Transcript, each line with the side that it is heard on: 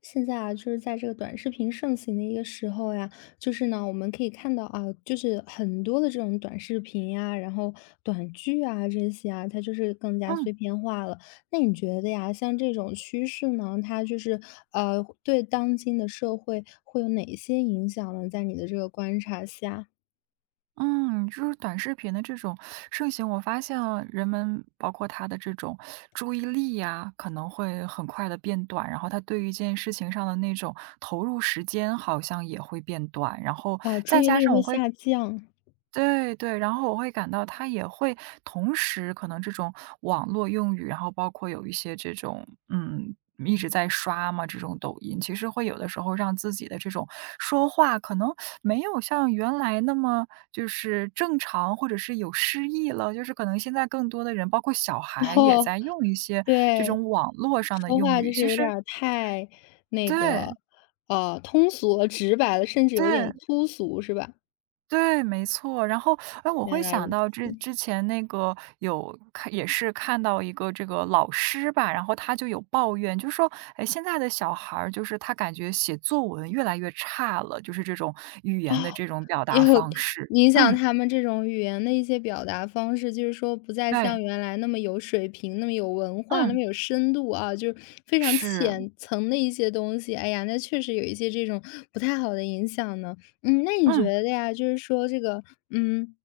left: 现在啊，就是在这个短视频盛行的一个时候呀，就是呢，我们可以看到啊，就是很多的这种短视频呀，然后短剧啊这些啊，它就是更加
right: 嗯
left: 碎片化了。那你觉得呀，像这种趋势呢，它就是呃，对当今的社会会有哪些影响呢？在你的这个观察下，
right: 嗯，就是短视频的这种盛行，我发现啊人们包括他的这种注意力呀，可能会很快的变短，然后他对于一件事情上的那种投入时间好像也会变短，然后
left: 啊、注
right: 再
left: 意
right: 加
left: 力
right: 上我
left: 会
right: 会
left: 下降，
right: 对对，然后我会感到他也会同时可能这种网络用语，然后包括有一些这种一直在刷嘛这种抖音，其实会有的时候让自己的这种说话可能没有像原来那么就是正常，或者是有诗意了。就是可能现在更多的人，包括小
left: 然
right: 孩也
left: 后
right: 在用一些这
left: 对，
right: 种网络上的
left: 说
right: 用
left: 话
right: 语，
left: 就是
right: 其
left: 有点
right: 实
left: 儿太那
right: 对
left: 个，通俗了直白了，甚至有
right: 对，
left: 点粗俗，是吧？
right: 对，没错。然后，哎，我
left: 原
right: 会
left: 来
right: 想
left: 如此，
right: 到之前那个有看，也是看到一个这个老师吧，然后他就有抱怨，就说，哎，现在的小孩儿就是他感觉写作文越来越差了，就是这种语
left: 哦，
right: 言的这种表
left: 也
right: 达
left: 有
right: 方式。
left: 影响
right: 嗯，
left: 他们这种语言的一些表达方式，就是说不再
right: 对。
left: 像原来那么有水平、那么有文化、那
right: 嗯，
left: 么有深度啊，就是非常
right: 是。
left: 浅层的一些东西。哎呀，那确实有一些这种不太好的影响呢。嗯，那你觉
right: 嗯
left: 得呀，就是说这个，嗯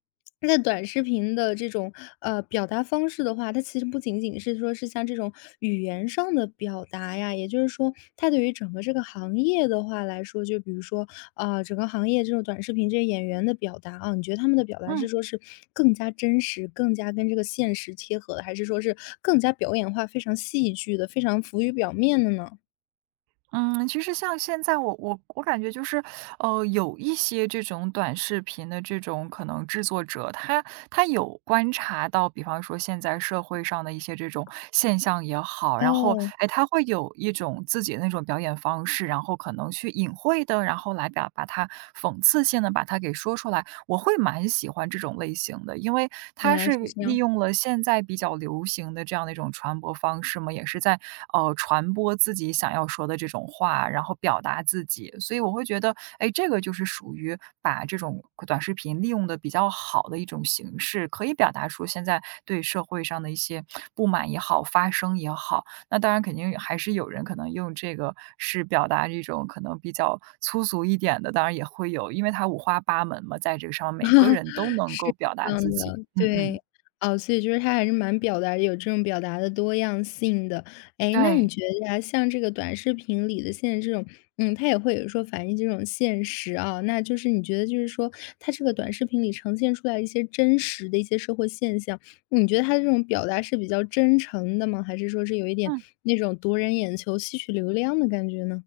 left: 在短视频的这种，表达方式的话，它其实不仅仅是说是像这种语言上的表达呀，也就是说它对于整个这个行业的话来说，就比如说，啊，整个行业这种短视频这些演员的表达啊，你觉得他们的表达
right: 嗯。
left: 是说是更加真实、更加跟这个现实贴合的，还是说是更加表演化、非常戏剧的、非常浮于表面的呢？
right: 嗯，其实像现在我感觉就是，有一些这种短视频的这种可能制作者，他有观察到，比方说现在社会上的一些这种现象也好，然后
left: 哦，
right: 哎，他会有一种自己的那种表演方式，然后可能去隐晦的，然后来表把它讽刺性的把它给说出来，我会蛮喜。喜欢这种类型的，因为它
left: 原来
right: 是
left: 是这
right: 利
left: 样。
right: 用了现在比较流行的这样的一种传播方式嘛，也是在，传播自己想要说的这种话，然后表达自己。所以我会觉得，哎，这个就是属于把这种短视频利用的比较好的一种形式，可以表达出现在对社会上的一些不满也好，发声也好。那当然肯定还是有人可能用这个是表达一种可能比较粗俗一点的，当然也会有，因为它五花八门嘛，在这个上面每个 人都能
left: 是
right: 够表
left: 这
right: 达
left: 样
right: 自己。
left: 的，
right: 嗯嗯，
left: 对。哦，所以就是他还是蛮表达有这种表达的多样性的。哎，那你
right: 对。
left: 觉得呀，像这个短视频里的现在这种他也会有说反映这种现实啊，那就是你觉得就是说，他这个短视频里呈现出来一些真实的一些社会现象，你觉得它这种表达是比较真诚的吗？还是说是有一点
right: 嗯。
left: 那种夺人眼球、吸取流量的感觉呢？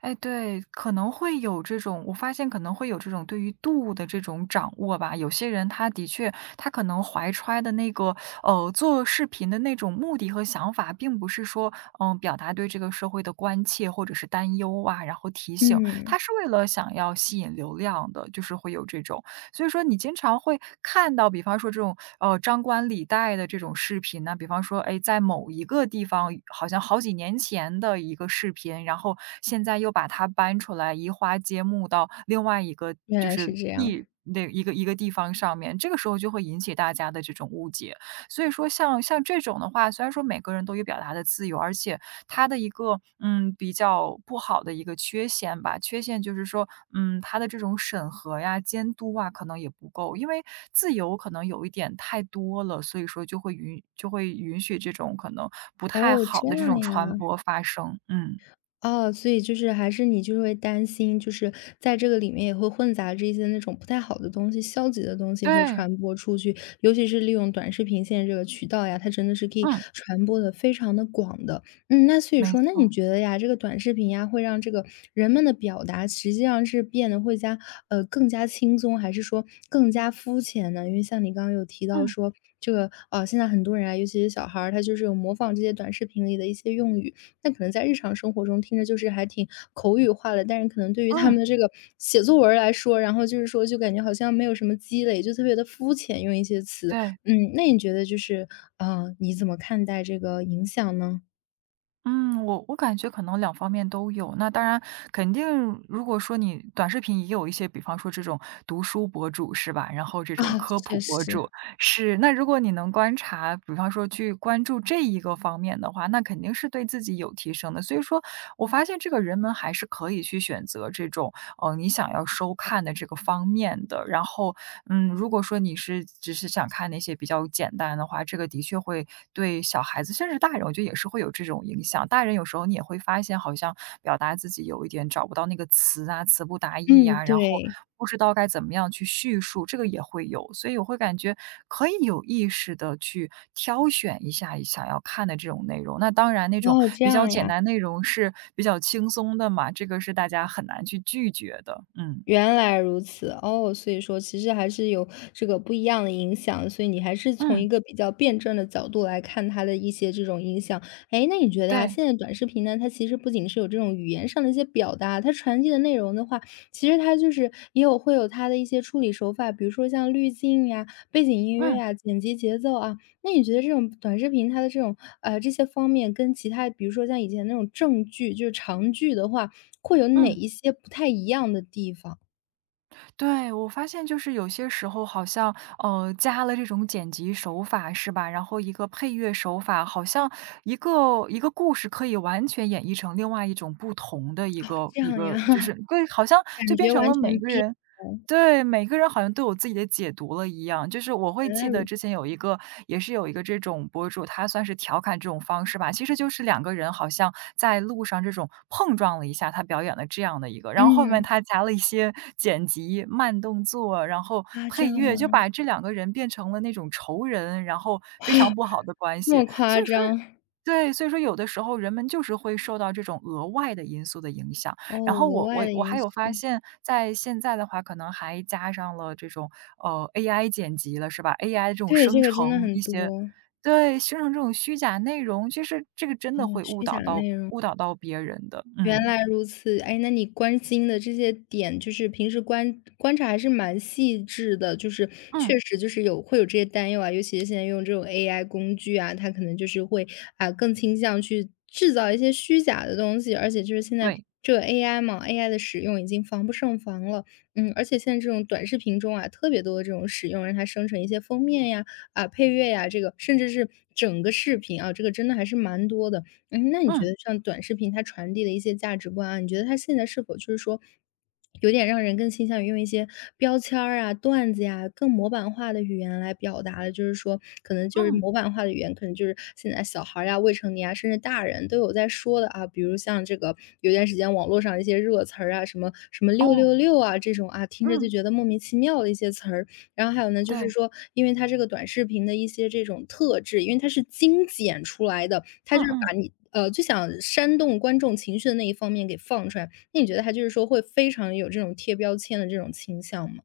right: 哎，对，可能会有这种我发现可能会有这种对于度的这种掌握吧。有些人他的确，他可能怀揣的那个，做视频的那种目的和想法，并不是说，嗯，表达对这个社会的关切或者是担忧啊，然后提醒，他
left: 嗯，
right: 是为了想要吸引流量的，就是会有这种。所以说你经常会看到，比方说这种，张冠李戴的这种视频呢，比方说，哎，在某一个地方，好像好几年前的一个视频，然后现在又把它搬出来，移花接木到另外一个
left: 原
right: 就
left: 来是
right: 是
left: 这样，
right: 那一个地方上面，这个时候就会引起大家的这种误解。所以说像这种的话，虽然说每个人都有表达的自由，而且他的一个，嗯，比较不好的一个缺陷吧，缺陷就是说，嗯，他的这种审核呀、监督啊，可能也不够，因为自由可能有一点太多了，所以说就会允许这种可能不太
left: 哦，
right: 好
left: 这
right: 的这
left: 样
right: 种传
left: 呀。
right: 播发生。嗯，
left: 哦，所以就是还是你就是会担心，就是在这个里面也会混杂着一些那种不太好的东西、消极的东西会
right: 对。
left: 传播出去，尤其是利用短视频现在这个渠道呀，它真的是可以
right: 嗯，
left: 传播的非常的广的。嗯，那所以
right: 没
left: 说，那
right: 错。
left: 你觉得呀，这个短视频呀，会让这个人们的表达实际上是变得会加更加轻松，还是说更加肤浅呢？因为像你刚刚有提到
right: 嗯。
left: 说，这个啊，现在很多人啊，尤其是小孩儿，他就是有模仿这些短视频里的一些用语。那可能在日常生活中听着就是还挺口语化的，但是可能对于他
right: 嗯，
left: 们的这个写作文儿来说，然后就是说就感觉好像没有什么积累，就特别的肤浅，用一些词。
right: 对。
left: 嗯，那你觉得就是啊，你怎么看待这个影响呢？
right: 嗯，我感觉可能两方面都有。那当然，肯定如果说你短视频也有一些，比方说这种读书博主是吧？然后这种
left: 啊，
right: 科
left: 确
right: 普博
left: 实，
right: 主是。那如果你能观察，比方说去关注这一个方面的话，那肯定是对自己有提升的。所以说我发现这个人们还是可以去选择这种你想要收看的这个方面的。然后，嗯，如果说你是只是想看那些比较简单的话，这个的确会对小孩子，甚至大人，我觉得也是会有这种影响。大人有时候你也会发现，好像表达自己有一点找不到那个词啊，词不达意
left: 嗯，
right: 呀、然后
left: 对，
right: 不知道该怎么样去叙述，这个也会有。所以我会感觉可以有意识的去挑选一下想要看的这种内容。那当然那种
left: 哦，这
right: 比较
left: 样
right: 简
left: 呀。
right: 单内容是比较轻松的嘛，这个是大家很难去拒绝的。嗯。
left: 原来如此，哦，所以说其实还是有这个不一样的影响，所以你还是从
right: 嗯，
left: 一个比较辩证的角度来看它的一些这种影响。哎，那你觉得啊，
right: 对。
left: 现在短视频呢，它其实不仅是有这种语言上的一些表达，它传递的内容的话，其实它就是也有会有它的一些处理手法，比如说像滤镜呀、背景音乐
right: 嗯。
left: 呀、剪辑节奏啊。那你觉得这种短视频它的这种这些方面，跟其他比如说像以前那种正剧，就是长剧的话，会有哪
right: 嗯。
left: 一些不太一样的地方？
right: 对，我发现就是有些时候好像，加了这种剪辑手法是吧？然后一个配乐手法，好像一个故事可以完全演绎成另外一种不同的一
left: 哦，
right: 个
left: 这
right: 一
left: 样呀，
right: 个，就是 对，好像就
left: 感
right: 变
left: 觉
right: 成
left: 完
right: 了每
left: 全
right: 个
left: 变
right: 人
left: 了，
right: 对，每个人好像都有自己的解读了一样，就是我会
left: 原来
right: 记
left: 如
right: 得
left: 此。
right: 之前有一个也是有一个这种博主，他算是调侃这种方式吧，其实就是两个人好像在路上这种碰撞了一下，他表演了这样的一个，然后后面
left: 嗯，
right: 他加了一些剪辑、慢动作，然后
left: 啊，这
right: 配
left: 样吗？
right: 乐，就把这两个人变成了那种仇人，然后非常不好的关
left: 这
right: 系。
left: 么
right: 所
left: 夸
right: 以说
left: 张？
right: 对，所以说有的时候人们就是会受到这种额外的因素的影响。
left: 哦，
right: 然后
left: 额
right: 我
left: 外
right: 我
left: 的
right: 我还
left: 因
right: 有发
left: 素，
right: 现，在现在的话，可能还加上了这种AI 剪辑了，是吧？AI 这种
left: 对，
right: 生
left: 这个真的
right: 成
left: 很
right: 一些
left: 多，
right: 对，生成这种虚假内容，其实这个真的
left: 哦，
right: 会
left: 虚假内容。
right: 误导到别人的。
left: 原
right: 嗯。
left: 来如此，哎，那你关心的这些点，就是平时观察还是蛮细致的，就是
right: 嗯，
left: 确实就是有会有这些担忧啊，尤其是现在用这种 AI 工具啊，它可能就是会啊、更倾向去制造一些虚假的东西，而且就是现在
right: 对。
left: 这个 AI 嘛，AI 的使用已经防不胜防了，嗯，而且现在这种短视频中啊，特别多的这种使用，让它生成一些封面呀、啊配乐呀，这个甚至是整个视频啊，这个真的还是蛮多的。嗯，那你觉
right: 嗯。
left: 得像短视频它传递的一些价值观啊，你觉得它现在是否就是说，有点让人更倾向于用一些标签儿啊、段子呀、更模板化的语言来表达了？就是说，可能就是
right: 嗯。
left: 模板化的语言，可能就是现在小孩儿呀、未成年啊，甚至大人都有在说的啊。比如像这个有段时间网络上一些热词儿啊，什么什么“六
right: 哦。
left: 六六”啊这种啊，听着
right: 嗯，
left: 就觉得莫名其妙的一些词儿。然后还有呢，就
right: 对。
left: 是说，因为它这个短视频的一些这种特质，因为它是精简出来的，它
right: 嗯
left: 就是把
right: 嗯。
left: 你最想煽动观众情绪的那一方面给放出来。那你觉得它就是说会非常有这种贴标签的这种倾向吗？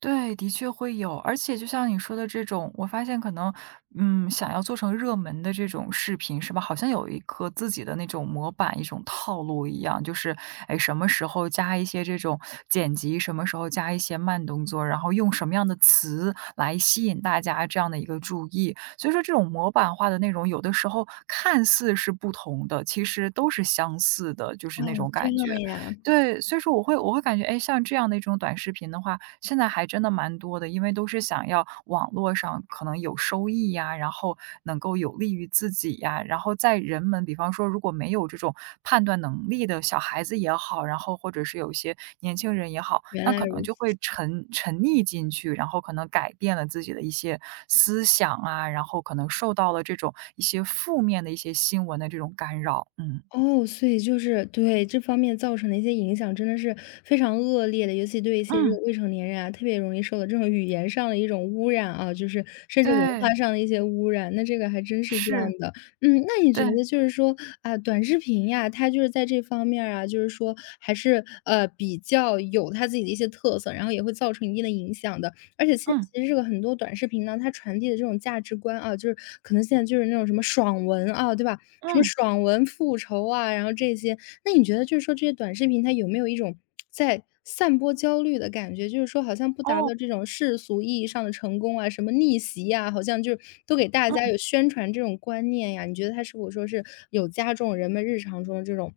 right: 对，的确会有，而且就像你说的这种，我发现可能，嗯，想要做成热门的这种视频是吧？好像有一个自己的那种模板，一种套路一样，就是，哎，什么时候加一些这种剪辑，什么时候加一些慢动作，然后用什么样的词来吸引大家这样的一个注意。所以说，这种模板化的内容，有的时候看似是不同的，其实都是相似的，就
left: 哦，
right: 是那种
left: 这
right: 感觉。
left: 样呀，
right: 对，所以说我会感觉，哎，像这样的一种短视频的话，现在还真的蛮多的，因为都是想要网络上可能有收益呀，然后能够有利于自己呀，然后在人们比方说如果没有这种判断能力的小孩子也好，然后或者是有一些年轻人也好，
left: 原
right: 那
left: 来
right: 可能
left: 如
right: 就会
left: 此。
right: 沉溺进去，然后可能改变了自己的一些思想啊，然后可能受到了这种一些负面的一些新闻的这种干扰。嗯。
left: 哦，所以就是对这方面造成的一些影响，真的是非常恶劣的，尤其对一些这
right: 嗯，
left: 个未成年人啊，特别容易受到这种语言上的一种污染啊，就是甚至文化
right: 对。
left: 上的一些污染，那这个还真是这样
right: 是。
left: 的。嗯，那你
right: 对。
left: 觉得就是说啊，短视频呀，它就是在这方面儿啊，就是说还是比较有它自己的一些特色，然后也会造成一定的影响的。而且现在
right: 嗯。
left: 其实这个很多短视频呢，它传递的这种价值观啊，就是可能现在就是那种什么爽文啊，对吧？什么
right: 嗯。
left: 爽文、复仇啊，然后这些。那你觉得就是说这些短视频它有没有一种在散播焦虑的感觉？就是说好像不达
right: 哦。
left: 到这种世俗意义上的成功啊，什么逆袭呀、好像就都给大家
right: 嗯。
left: 有宣传这种观念呀。你觉得它是否说是有加重人们日常中的这种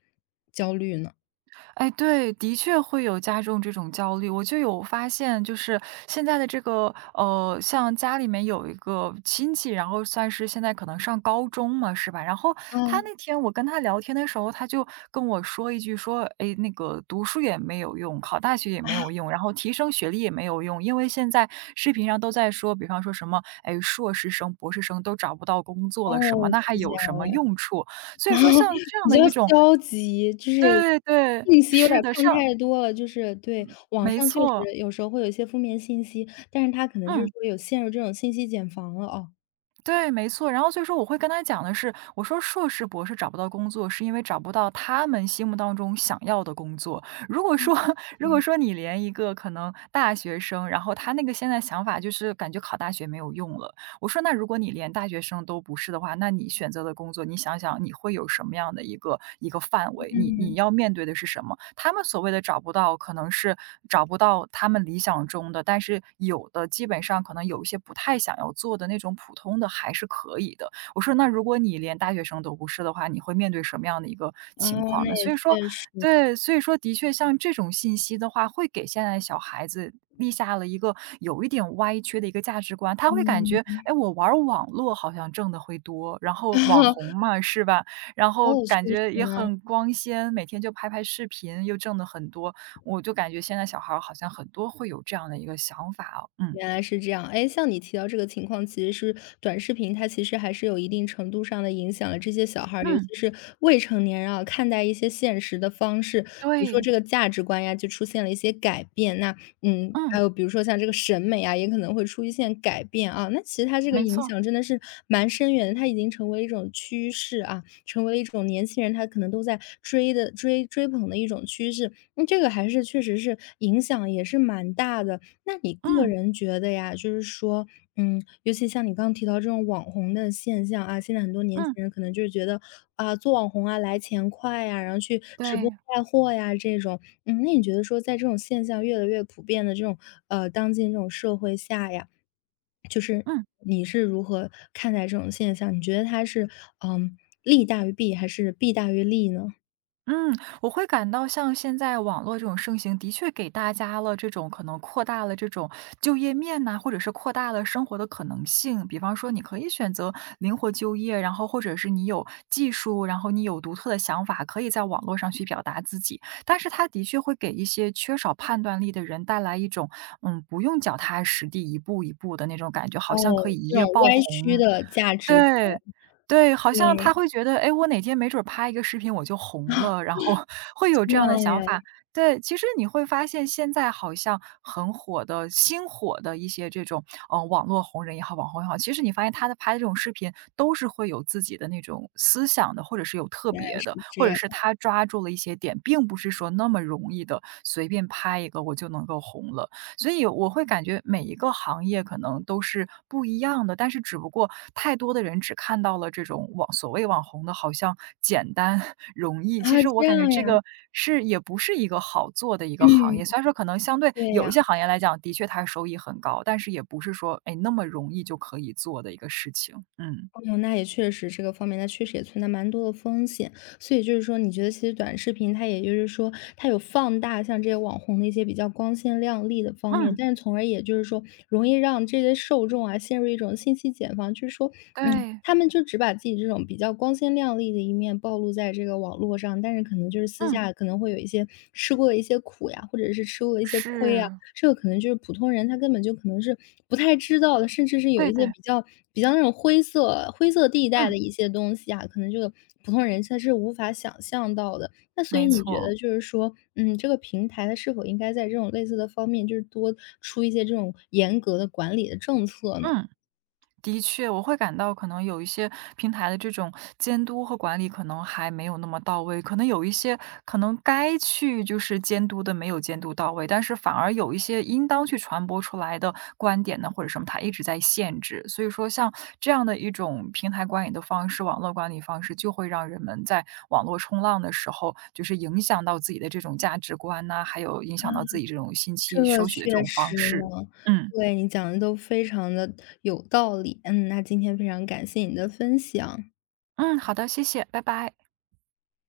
left: 焦虑呢？
right: 哎，对，的确会有加重这种焦虑。我就有发现，就是现在的这个，像家里面有一个亲戚，然后算是现在可能上高中嘛，是吧？然后他
left: 啊，
right: 那天我跟他聊天的时候，他就跟我说一句说，哎，那个读书也没有用，考大学也没有用，然后提升学历也没有用，因为现在视频上都在说，比方说什么，哎，硕士生、博士生都找不到工作
left: 哦，
right: 了，什么那还
left: 是这
right: 有什
left: 样
right: 么
left: 呀。
right: 用处？所以说，像这样
left: 比
right: 的
left: 较
right: 一种
left: 消极，就是
right: 对对，
left: 信息有点
right: 是
left: 儿
right: 的，
left: 看太多了，就是对，网
right: 没
left: 上确
right: 错。
left: 实有时候会有一些负面信息，但是他可能就是
right: 嗯，
left: 说有陷入这种信息茧房了哦。
right: 对，没错。然后所以说我会跟他讲的是，我说硕士博士找不到工作，是因为找不到他们心目当中想要的工作。如果
left: 嗯，
right: 说 如果
left: 对
right: 说你连一个可能大学生，然后他那个现在想法就是感觉考大学没有用了，我说：“那如果你连大学生都不是的话，那你选择的工作，你想想你会有什么样的一个范围？你要面对的是什么？”他们所谓的找不到，可能是找不到他们理想中的，但是有的基本上可能有一些不太想要做的那种普通的还是可以的。我说：“那如果你连大学生都不是的话，你会面对什么样的一个
left: 啊，
right: 情况
left: 那
right: 呢？”
left: 也
right: 所以说
left: 确实，
right: 对，所以说的确像这种信息的话，会给现在的小孩子立下了一个有一点歪曲的一个价值观。他会感
left: 嗯，
right: 觉，哎，我玩儿网络好像挣的会多，然后网红 嘛，是吧？然后
left: 哦，确
right: 感觉
left: 实
right: 也
left: 呢。
right: 很光鲜，每天就拍拍视频，又挣得很多。我就感觉现在小孩儿好像很多会有这样的一个想法哦嗯，
left: 原来是这样，哎，像你提到这个情况，其实是短视频，它其实还是有一定程度上的影响了这些小孩儿，尤
right: 嗯，
left: 其是未成年人啊，看待一些现实的方式，比如说
right: 对，
left: 这个价值观呀，就出现了一些改变。那嗯，
right: 嗯，
left: 还有比如说像这个审美啊，也可能会出现改变啊。那其实它这个
right: 没
left: 影
right: 错，
left: 响真的是蛮深远的，它已经成为一种趋势啊，成为一种年轻人他可能都在追追捧的一种趋势。那、这个还是确实是影响也是蛮大的。那你个
right: 嗯，
left: 人觉得呀，就是说，嗯，尤其像你刚刚提到这种网红的现象啊，现在很多年轻
right: 嗯，
left: 人可能就是觉得啊，做网红啊来钱快呀，然后去直播
right: 对，
left: 带货呀这种，嗯，那你觉得说在这种现象越来越普遍的这种当今这种社会下呀，就是
right: 嗯。
left: 你是如何看待这种现象？你觉得它是嗯利大于弊还是弊大于利呢？
right: 嗯，我会感到像现在网络这种盛行，的确给大家了这种可能扩大了这种就业面呐、或者是扩大了生活的可能性。比方说，你可以选择灵活就业，然后或者是你有技术，然后你有独特的想法，可以在网络上去表达自己。但是它的确会给一些缺少判断力的人带来一种，嗯，不用脚踏实地，一步一步的那种感觉，好
left: 哦，
right: 像可以一
left: 这
right: 夜
left: 种
right: 爆
left: 歪曲
right: 红。
left: 的价值观，
right: 对，对，好像
left: 对，
right: 他会觉得，哎，我哪天没准儿拍一个视频我就红了，然后 会有
left: 这
right: 这
left: 样
right: 样的想
left: 呀，
right: 法。对，其实你会发现现在好像很火的新火的一些这种，网络红人也好，网红也好，其实你发现他的拍的这种视频都是会有自己的那种思想的，或者是有特
left: 原来
right: 别
left: 是
right: 的，或
left: 这
right: 者
left: 样。
right: 是他抓住了一些点，并不是说那么容易的随便拍一个我就能够红了。所以我会感觉每一个行业可能都是不一样的，但是只不过太多的人只看到了这种网所谓网红的好像简单 容易，
left: 啊，
right: 其实我
left: 这
right: 感觉
left: 样
right: 这
left: 呀，
right: 个是也不是一个好做的一个行
left: 嗯，
right: 业。虽然说可能相对
left: 对
right: 有一
left: 呀，
right: 些行业来讲，的确它收益很高，但是也不是说哎那么容易就可以做的一个事情。嗯
left: 哦，那也确实这个方面，它确实也存在蛮多的风险。所以就是说，你觉得其实短视频它也就是说，它有放大像这些网红的一些比较光鲜亮丽的方面，
right: 嗯，
left: 但是从而也就是说，容易让这些受众啊陷入一种信息茧房，就是说，嗯，
right: 对，
left: 他们就只把自己这种比较光鲜亮丽的一面暴露在这个网络上，但是可能就是私
right: 嗯
left: 下可能会有一些吃过的一些苦呀，或者是吃过的一些亏啊，
right: 是，
left: 这个可能就是普通人他根本就可能是不太知道的，甚至是有
right: 对
left: 一些
right: 对，
left: 比较那种灰色地带
right: 嗯，
left: 的一些东西啊，可能这个普通人他是无法想象到的。那所以
right: 没
left: 你觉
right: 错，
left: 得就是说，嗯，这个平台它是否应该在这种类似的方面，就是多出一些这种严格的管理的政策呢？
right: 嗯。的确，我会感到可能有一些平台的这种监督和管理可能还没有那么到位，可能有一些可能该去就是监督的没有监督到位，但是反而有一些应当去传播出来的观点呢或者什么，它一直在限制。所以说，像这样的一种平台管理的方式、网络管理方式，就会让人们在网络冲浪的时候，就是影响到自己的这种价值观呐、还有影响到自己这种信息
left: 这个
right: 收取的这
left: 确
right: 种方
left: 实
right: 式。
left: 呢，
right: 嗯
left: 对，你讲的都非常的有道理。嗯，那今天非常感谢你的分享。
right: 嗯，好的，谢谢，拜拜。